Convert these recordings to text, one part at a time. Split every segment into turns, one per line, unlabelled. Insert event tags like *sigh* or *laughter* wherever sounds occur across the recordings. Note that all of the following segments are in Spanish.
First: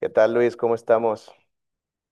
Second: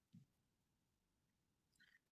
¿Qué tal, Luis? ¿Cómo estamos?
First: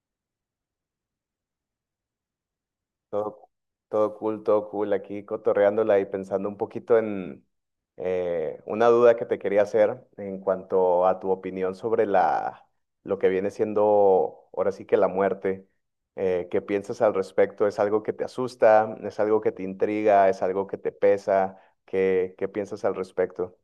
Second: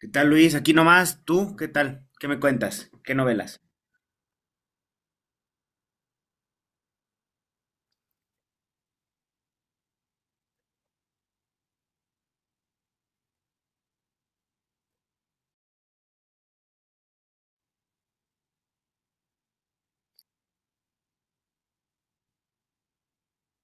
¿Qué tal, Luis? Aquí nomás, ¿tú qué tal? ¿Qué me cuentas? ¿Qué
Todo,
novelas?
todo cool, todo cool. Aquí cotorreándola y pensando un poquito en una duda que te quería hacer en cuanto a tu opinión sobre lo que viene siendo ahora sí que la muerte. ¿qué piensas al respecto? ¿Es algo que te asusta? ¿Es algo que te intriga? ¿Es algo que te pesa? ¿Qué piensas al respecto?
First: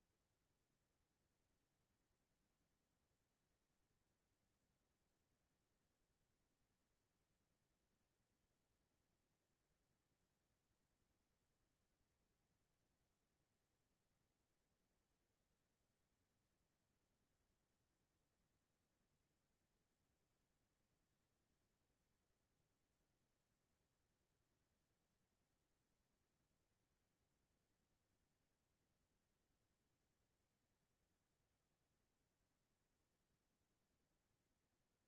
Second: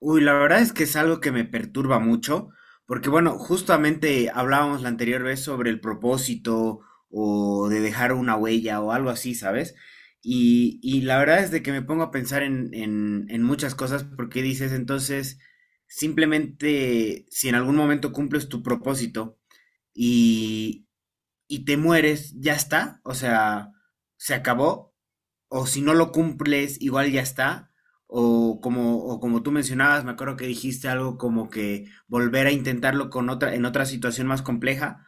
Uy, la verdad es que es algo que me perturba mucho, porque bueno, justamente hablábamos la anterior vez sobre el propósito o de dejar una huella o algo así, ¿sabes? Y la verdad es de que me pongo a pensar en muchas cosas porque dices, entonces, simplemente si en algún momento cumples tu propósito y, y te mueres, ya está, o sea, se acabó o si no lo cumples, igual ya está. O como tú mencionabas, me acuerdo que dijiste algo como que volver a intentarlo con otra, en otra situación más compleja.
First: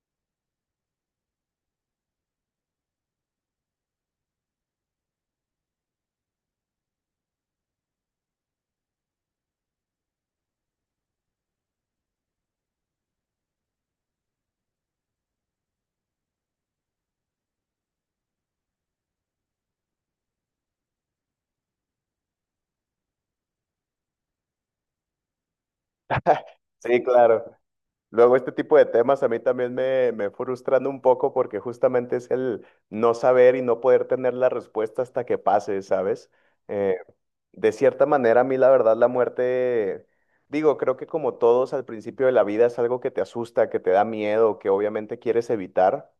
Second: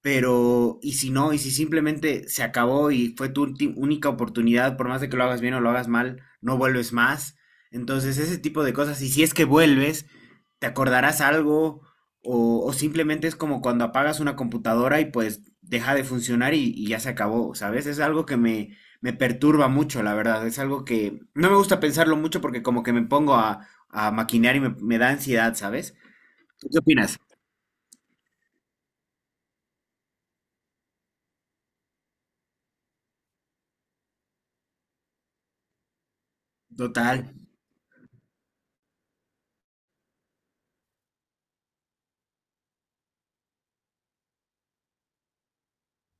Pero, y si no, y si simplemente se acabó y fue tu única oportunidad, por más de que lo hagas bien o lo hagas mal, no vuelves más. Entonces, ese tipo de cosas, y si es que vuelves, te acordarás algo o simplemente es como cuando apagas una computadora y pues deja de funcionar y ya se acabó, ¿sabes? Es algo que me perturba mucho, la verdad. Es algo que no me gusta pensarlo mucho porque como que me pongo a maquinear y me da ansiedad, ¿sabes? ¿Tú qué
Sí,
opinas?
claro. Luego este tipo de temas a mí también me frustran un poco porque justamente es el no saber y no poder tener la respuesta hasta que pase, ¿sabes? Eh,
Total,
de cierta manera, a mí la verdad la muerte, digo, creo que como todos al principio de la vida es algo que te asusta, que te da miedo, que obviamente quieres evitar.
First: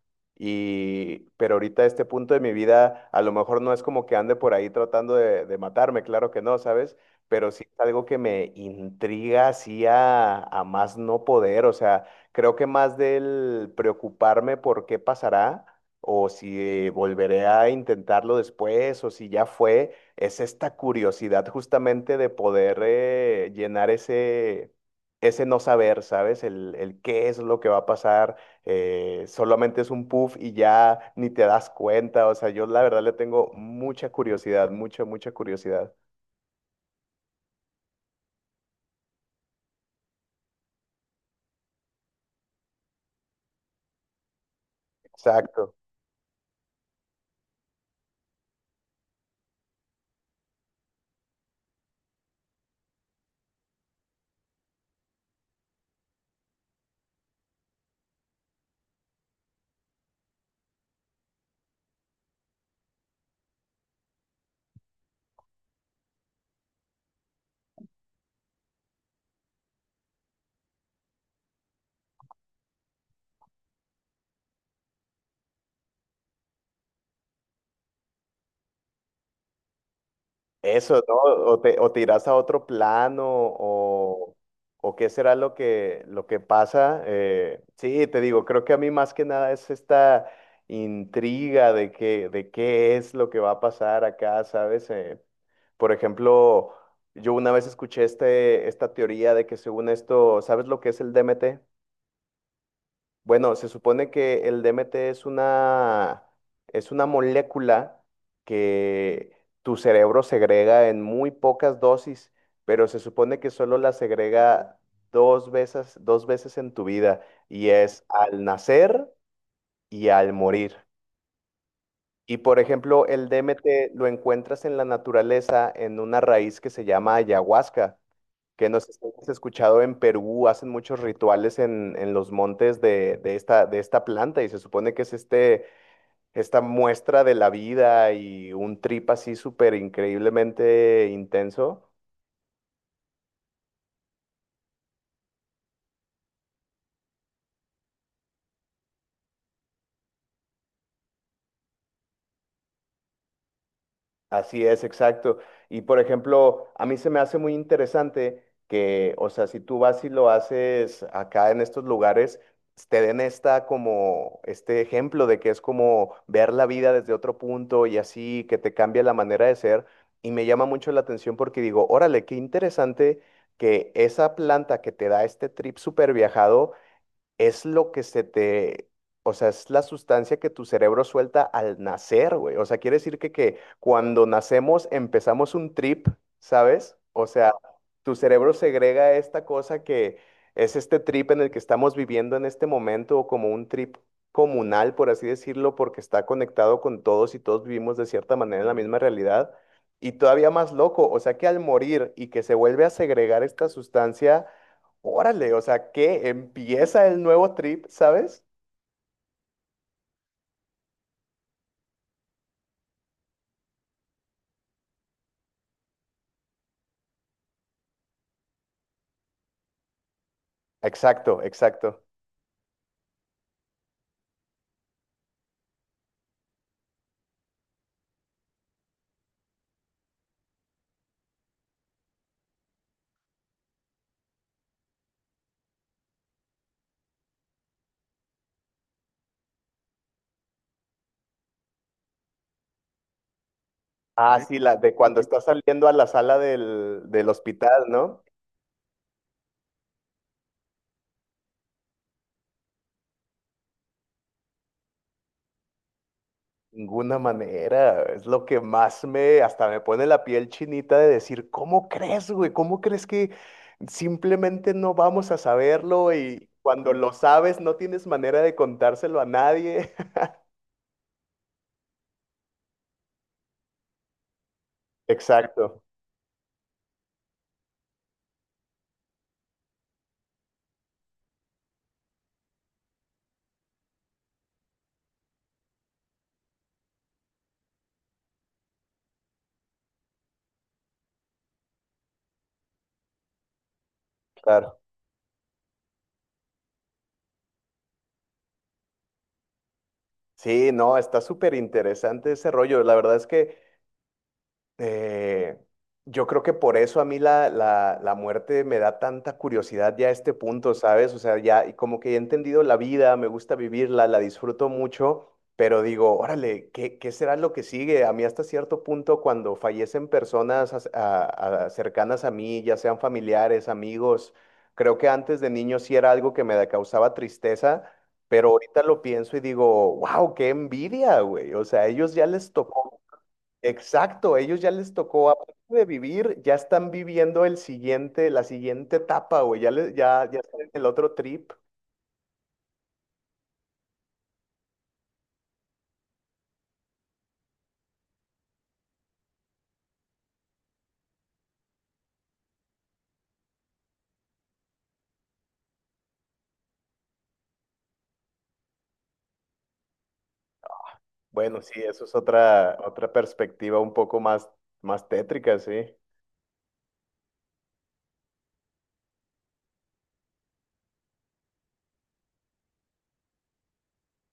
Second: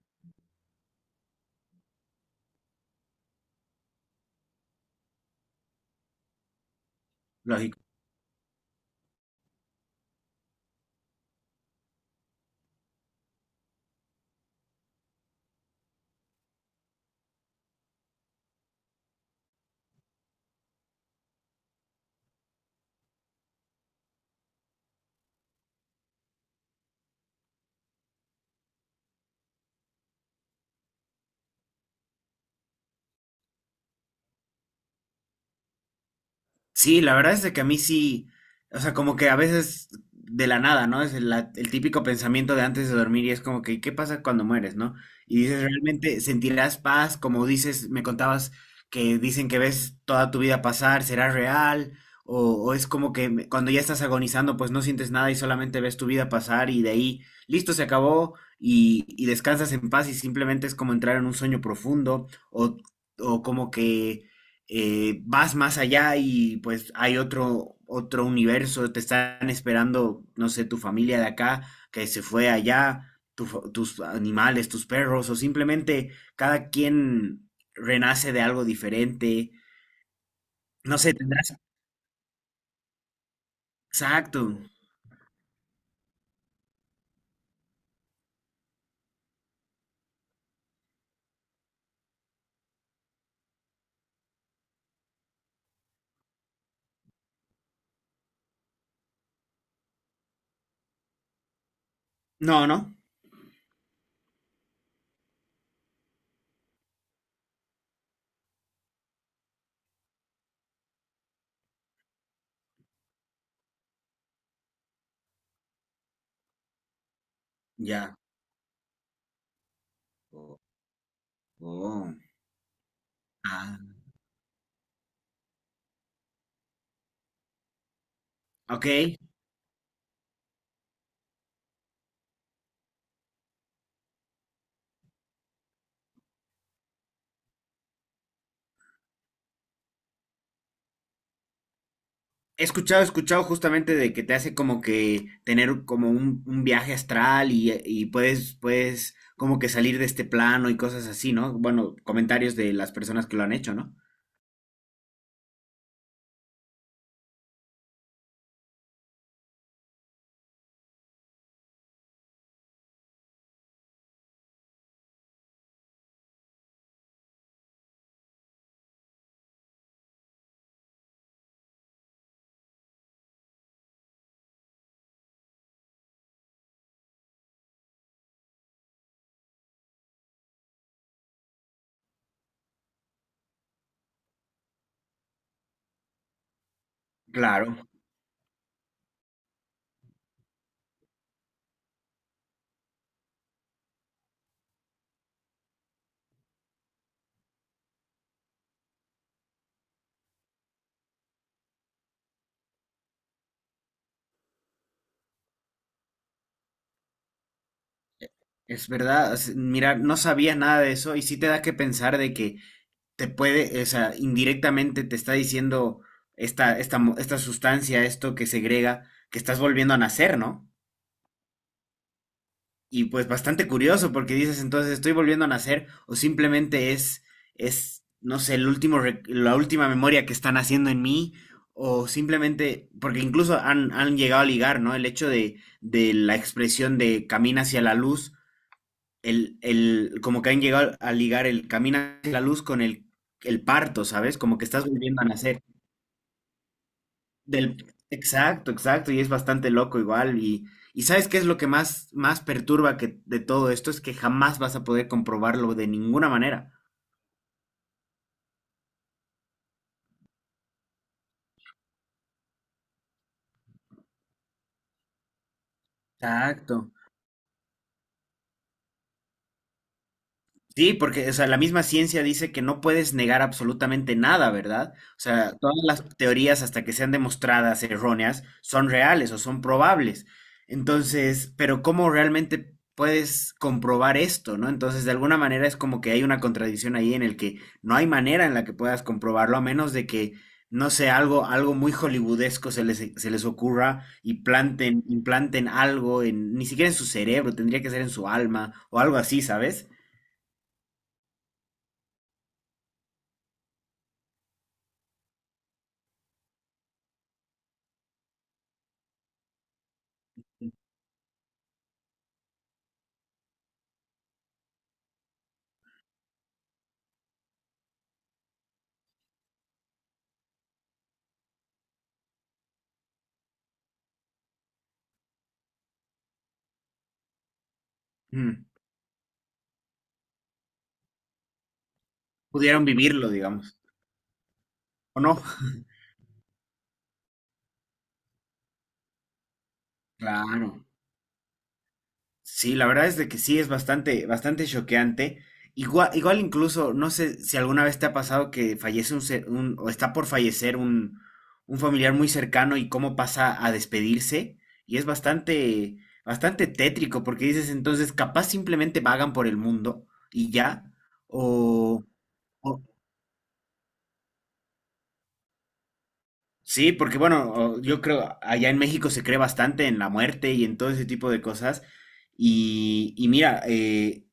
Y, pero ahorita a este punto de mi vida, a lo mejor no es como que ande por ahí tratando de matarme, claro que no, ¿sabes? Pero sí es
lógico.
algo que me intriga así a más no poder. O sea, creo que más del preocuparme por qué pasará o si volveré a intentarlo después o si ya fue es esta curiosidad justamente de poder llenar ese no saber, ¿sabes? El qué es lo que va a pasar, solamente es un puff y ya ni te das cuenta, o sea, yo la verdad le tengo mucha curiosidad, mucha, mucha curiosidad.
Sí, la verdad es de que a mí sí, o sea, como que a veces de la nada, ¿no? Es el típico pensamiento de antes de dormir y es como que, ¿qué pasa cuando mueres, no? Y dices,
Exacto.
¿realmente sentirás paz? Como dices, me contabas que dicen que ves toda tu vida pasar, ¿será real? O es como que cuando ya estás agonizando, pues no sientes nada y solamente ves tu vida pasar y de ahí, listo, se acabó y descansas en paz y simplemente es como entrar en un sueño profundo o, o como que vas más allá y pues hay otro, otro universo, te están esperando, no sé, tu familia de acá que se fue allá, tu tus animales, tus perros, o simplemente cada quien renace de algo diferente. No
Eso, ¿no?
sé, tendrás...
O te irás a otro plano,
Exacto.
o qué será lo que pasa. Sí, te digo, creo que a mí más que nada es esta intriga de que, de qué es lo que va a pasar acá, ¿sabes? Por ejemplo, yo una vez escuché esta teoría de que según esto, ¿sabes lo que es el DMT?
No, no.
Bueno, se supone que el DMT es es una molécula que tu cerebro segrega en muy pocas dosis, pero se supone que solo la segrega dos veces en tu vida, y es
Ya.
al nacer y al
Oh.
morir.
Oh.
Y por ejemplo, el
Ah,
DMT lo encuentras en la naturaleza en una raíz que se llama ayahuasca que
ok.
nos hemos escuchado en Perú, hacen muchos rituales en los montes de esta planta y se supone que es esta muestra de la vida y un trip así súper increíblemente intenso.
He escuchado justamente de que te hace como que tener como un viaje astral y puedes, puedes como que salir de este plano y cosas así, ¿no? Bueno, comentarios de las personas que lo han hecho, ¿no?
Así es, exacto. Y por ejemplo, a mí se me hace muy interesante que, o sea, si tú vas y lo haces acá en estos lugares, te den esta como este ejemplo de que es como ver la vida desde otro punto y así que te cambia la manera de ser. Y me llama mucho la atención porque digo, órale, qué interesante que esa planta que te da este trip súper viajado es lo que se te, o sea, es la sustancia que tu cerebro suelta al nacer, güey. O sea, quiere decir que cuando nacemos empezamos un trip, ¿sabes? O sea,
Claro,
tu cerebro segrega esta cosa que es este trip en el que estamos viviendo en este momento, o como un trip comunal, por así decirlo, porque está conectado con todos y todos vivimos de cierta manera en la misma realidad. Y todavía más loco, o sea que al morir y que se vuelve a segregar esta sustancia, órale, o sea, que empieza el nuevo trip, ¿sabes?
es verdad. Mira, no sabía nada de eso y sí te da que pensar de que te puede, o sea, indirectamente te está diciendo esta sustancia, esto que segrega, que estás volviendo a nacer, ¿no?
Exacto, exacto.
Y pues bastante curioso porque dices entonces estoy volviendo a nacer o simplemente es no sé, el la última memoria que están haciendo en mí o simplemente, porque incluso han llegado a ligar, ¿no? El hecho de la expresión de camina hacia la luz, como que han llegado a ligar el camina hacia la luz con el parto, ¿sabes?
Ah, sí,
Como que
la
estás
de cuando
volviendo a
está
nacer.
saliendo a la sala del hospital,
Del,
¿no?
exacto, exacto, y es bastante loco igual. Y ¿sabes qué es lo que más, más perturba que, de todo esto? Es que jamás vas a poder comprobarlo de ninguna manera.
Ninguna manera, es lo que más me, hasta me pone la piel chinita de decir, ¿cómo crees, güey? ¿Cómo crees que simplemente no vamos a saberlo y cuando
Exacto.
lo sabes no tienes manera de contárselo a nadie? *laughs*
Sí, porque, o sea, la misma ciencia dice que no puedes negar absolutamente nada, ¿verdad? O sea, todas
Exacto,
las teorías, hasta que sean demostradas erróneas, son reales o son probables. Entonces, pero ¿cómo realmente puedes comprobar esto, no? Entonces, de alguna manera es como que hay una contradicción ahí en el que no hay manera en la que puedas comprobarlo, a menos de que, no sé, algo, algo muy hollywoodesco se les ocurra y
claro.
implanten algo en, ni siquiera en su cerebro, tendría que ser en su alma o algo así, ¿sabes?
Sí, no, está súper interesante ese rollo. La verdad es que... Eh, yo creo que por eso a mí la muerte me da tanta curiosidad ya a este punto, ¿sabes? O sea, ya y como que he entendido la vida, me gusta vivirla, la disfruto mucho, pero digo, órale, ¿qué será lo que sigue? A mí hasta cierto punto cuando fallecen personas as- a- cercanas a mí, ya sean familiares, amigos, creo que antes de niño sí era algo que causaba tristeza. Pero
Mm.
ahorita lo pienso y digo, wow, qué envidia, güey. O sea, a ellos ya les
Pudieron
tocó.
vivirlo, digamos,
Exacto, ellos ya les
¿o
tocó,
no?
aparte de vivir, ya están viviendo el siguiente, la siguiente etapa, güey, ya, les, ya, ya están en el
Claro.
otro trip.
Sí, la verdad es de que sí es bastante, bastante choqueante. Igual, igual incluso, no sé si alguna vez te ha pasado que fallece o está por fallecer un familiar muy cercano y cómo pasa a despedirse. Y es bastante, bastante tétrico porque dices entonces capaz simplemente vagan por el mundo y ya,
Bueno, sí, eso
o,
es
o,
otra perspectiva un poco más, más tétrica, sí.
sí, porque bueno, yo creo allá en México se cree bastante en la muerte y en todo ese tipo de cosas. Y mira,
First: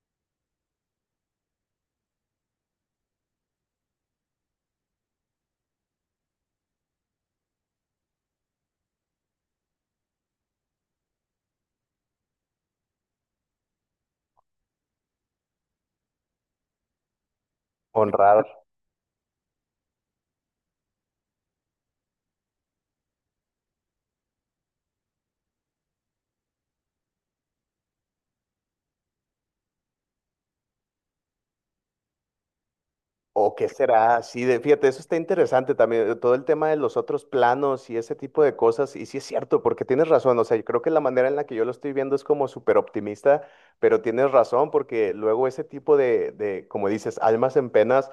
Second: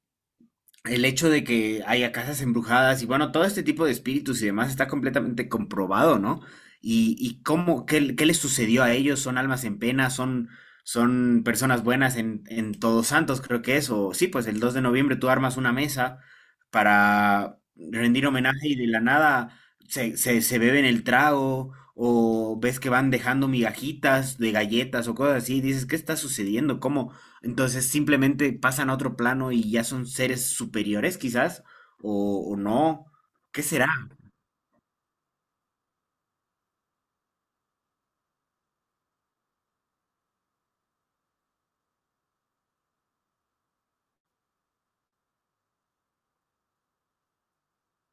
el hecho de que haya casas embrujadas y bueno, todo este tipo de espíritus y demás está completamente comprobado, ¿no? Y cómo, qué, qué les sucedió a ellos, son almas en pena, son, son personas buenas en Todos Santos, creo que es, o sí, pues el 2 de noviembre tú armas una mesa para rendir
Honrada.
homenaje y de la nada se beben el trago o ves que van dejando migajitas de galletas o cosas así, dices, ¿qué está sucediendo? ¿Cómo, entonces simplemente pasan a otro plano y ya son seres superiores quizás, o no.
¿O
¿Qué
qué
será?
será? Sí, de, fíjate, eso está interesante también, todo el tema de los otros planos y ese tipo de cosas. Y sí es cierto, porque tienes razón, o sea, yo creo que la manera en la que yo lo estoy viendo es como súper optimista, pero tienes razón, porque luego ese tipo como dices, almas en penas,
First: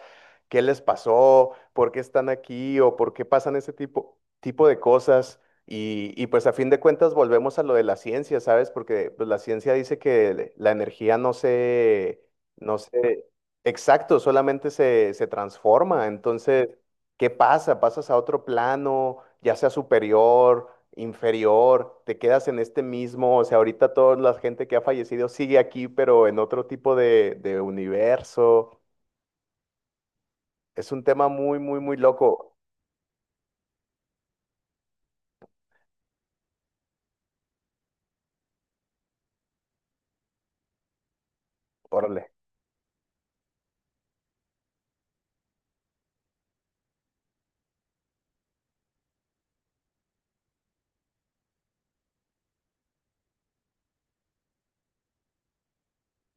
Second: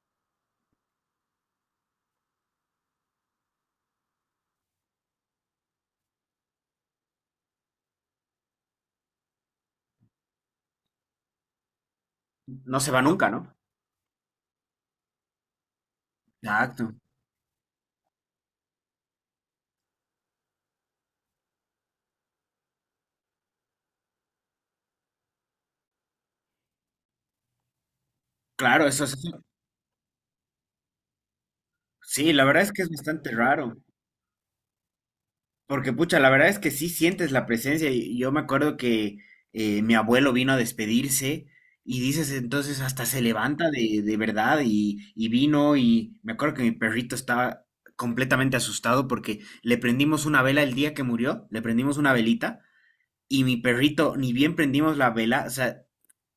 ¿qué les pasó? ¿Por qué están aquí? ¿O por qué pasan ese tipo de cosas? Y pues a fin de cuentas volvemos a lo de la ciencia, ¿sabes? Porque pues, la ciencia dice que la energía no se... No
No se va
sé,
nunca, ¿no?
exacto, solamente se transforma. Entonces,
Exacto.
¿qué pasa? Pasas a otro plano, ya sea superior, inferior, te quedas en este mismo, o sea, ahorita toda la gente que ha fallecido sigue aquí, pero en otro tipo de universo.
Claro, eso es...
Es un tema muy, muy, muy
Sí, la
loco.
verdad es que es bastante raro, porque pucha, la verdad es que sí sientes la presencia. Y yo me acuerdo que mi abuelo vino a despedirse y dices
Órale.
entonces hasta se levanta de verdad y vino y me acuerdo que mi perrito estaba completamente asustado porque le prendimos una vela el día que murió, le prendimos una velita. Y mi perrito, ni bien prendimos la vela, o sea,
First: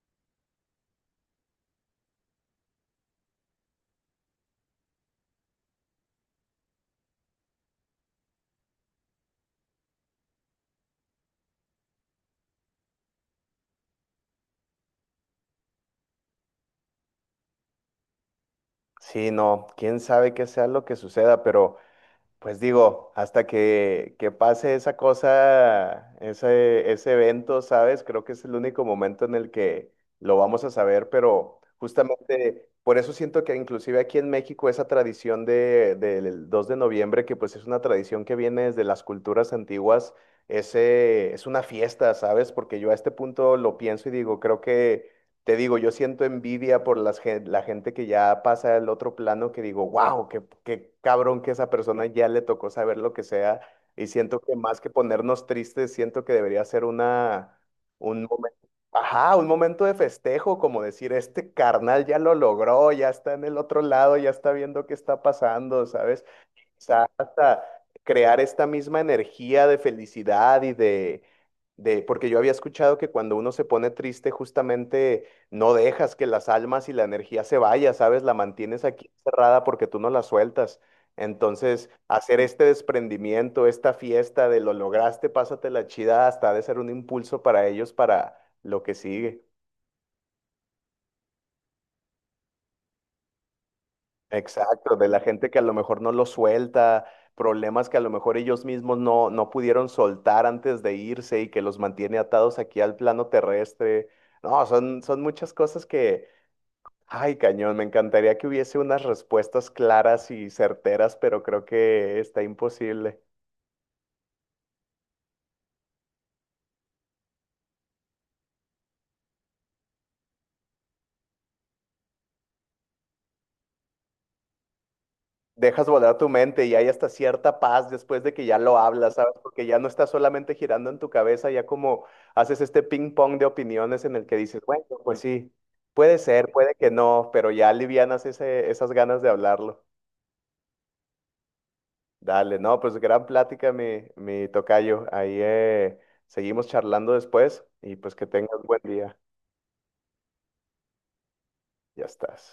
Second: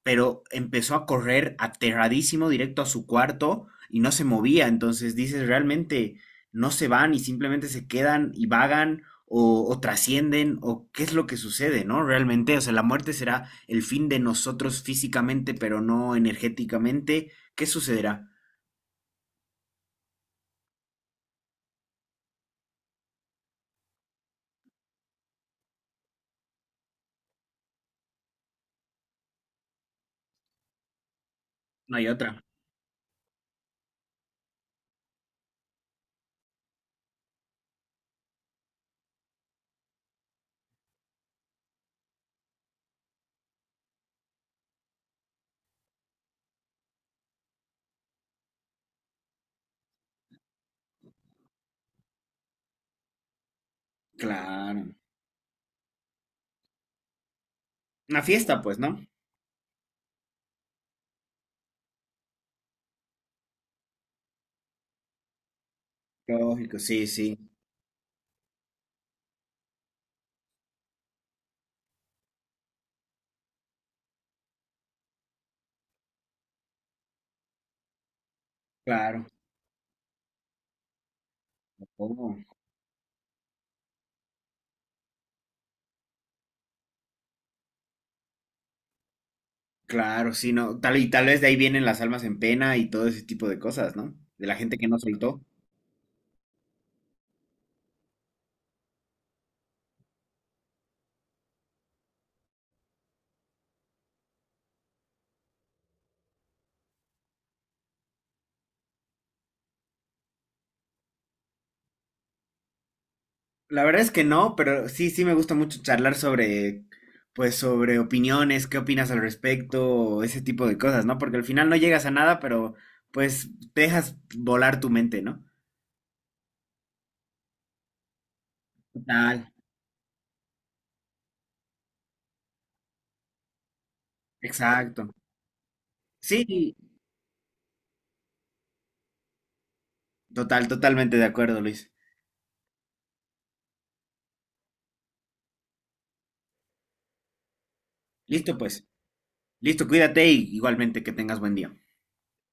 pero empezó a correr aterradísimo directo a su cuarto y no se movía. Entonces dices, realmente no se van y simplemente se quedan y vagan o trascienden o qué es lo que sucede, ¿no? Realmente, o sea, la muerte será el fin de nosotros físicamente, pero no energéticamente. ¿Qué sucederá?
Sí, no, quién sabe qué sea lo que suceda, pero pues digo, hasta que pase esa cosa, ese evento, ¿sabes? Creo que es el único momento en el que lo vamos a saber, pero
No hay otra.
justamente por eso siento que inclusive aquí en México esa tradición del 2 de noviembre, que pues es una tradición que viene desde las culturas antiguas, ese, es una fiesta, ¿sabes? Porque yo a este punto lo pienso y digo, creo que te digo, yo siento envidia por la gente que ya pasa al otro plano, que digo, wow, qué cabrón que esa persona ya le tocó saber lo que sea. Y siento que más que
Claro.
ponernos tristes, siento que debería ser una,
Una
un momento,
fiesta, pues, ¿no?
ajá, un momento de festejo, como decir, este carnal ya lo logró, ya está en el otro lado, ya está viendo qué está pasando, ¿sabes?
Lógico, sí,
Quizás
sí,
hasta crear esta misma energía de felicidad y de, porque yo había escuchado que cuando uno se pone triste, justamente no dejas que las almas y la energía se vaya, ¿sabes? La mantienes aquí
claro.
cerrada porque tú no la sueltas. Entonces,
Oh.
hacer este desprendimiento, esta fiesta de lo lograste, pásatela chida, hasta ha de ser un impulso para ellos para lo que sigue.
Claro, sí, no. Tal y tal vez de ahí vienen las almas en pena y todo ese tipo de cosas, ¿no? De la gente que
Exacto,
no
de la
soltó.
gente que a lo mejor no lo suelta, problemas que a lo mejor ellos mismos no pudieron soltar antes de irse y que los mantiene atados aquí al plano terrestre. No, son muchas cosas que, ay, cañón, me encantaría que hubiese unas respuestas claras y certeras, pero creo que está imposible.
La verdad es que no, pero sí, sí me gusta mucho charlar sobre, pues, sobre opiniones, qué opinas al respecto, o ese tipo de cosas, ¿no? Porque al final no llegas a nada, pero pues te dejas volar tu mente, ¿no?
Dejas volar tu mente y hay hasta cierta paz después de que ya lo hablas, ¿sabes?
Total,
Porque ya no está solamente girando en tu cabeza, ya como haces este ping pong de opiniones en el que dices, bueno,
exacto.
pues sí, puede ser, puede
Sí,
que no, pero ya alivianas ese, esas ganas de hablarlo.
total, totalmente de acuerdo, Luis.
Dale, no, pues gran plática, mi tocayo. Ahí seguimos charlando después y pues que
Listo,
tengas buen
pues.
día.
Listo, cuídate y igualmente que tengas buen día.
Ya estás.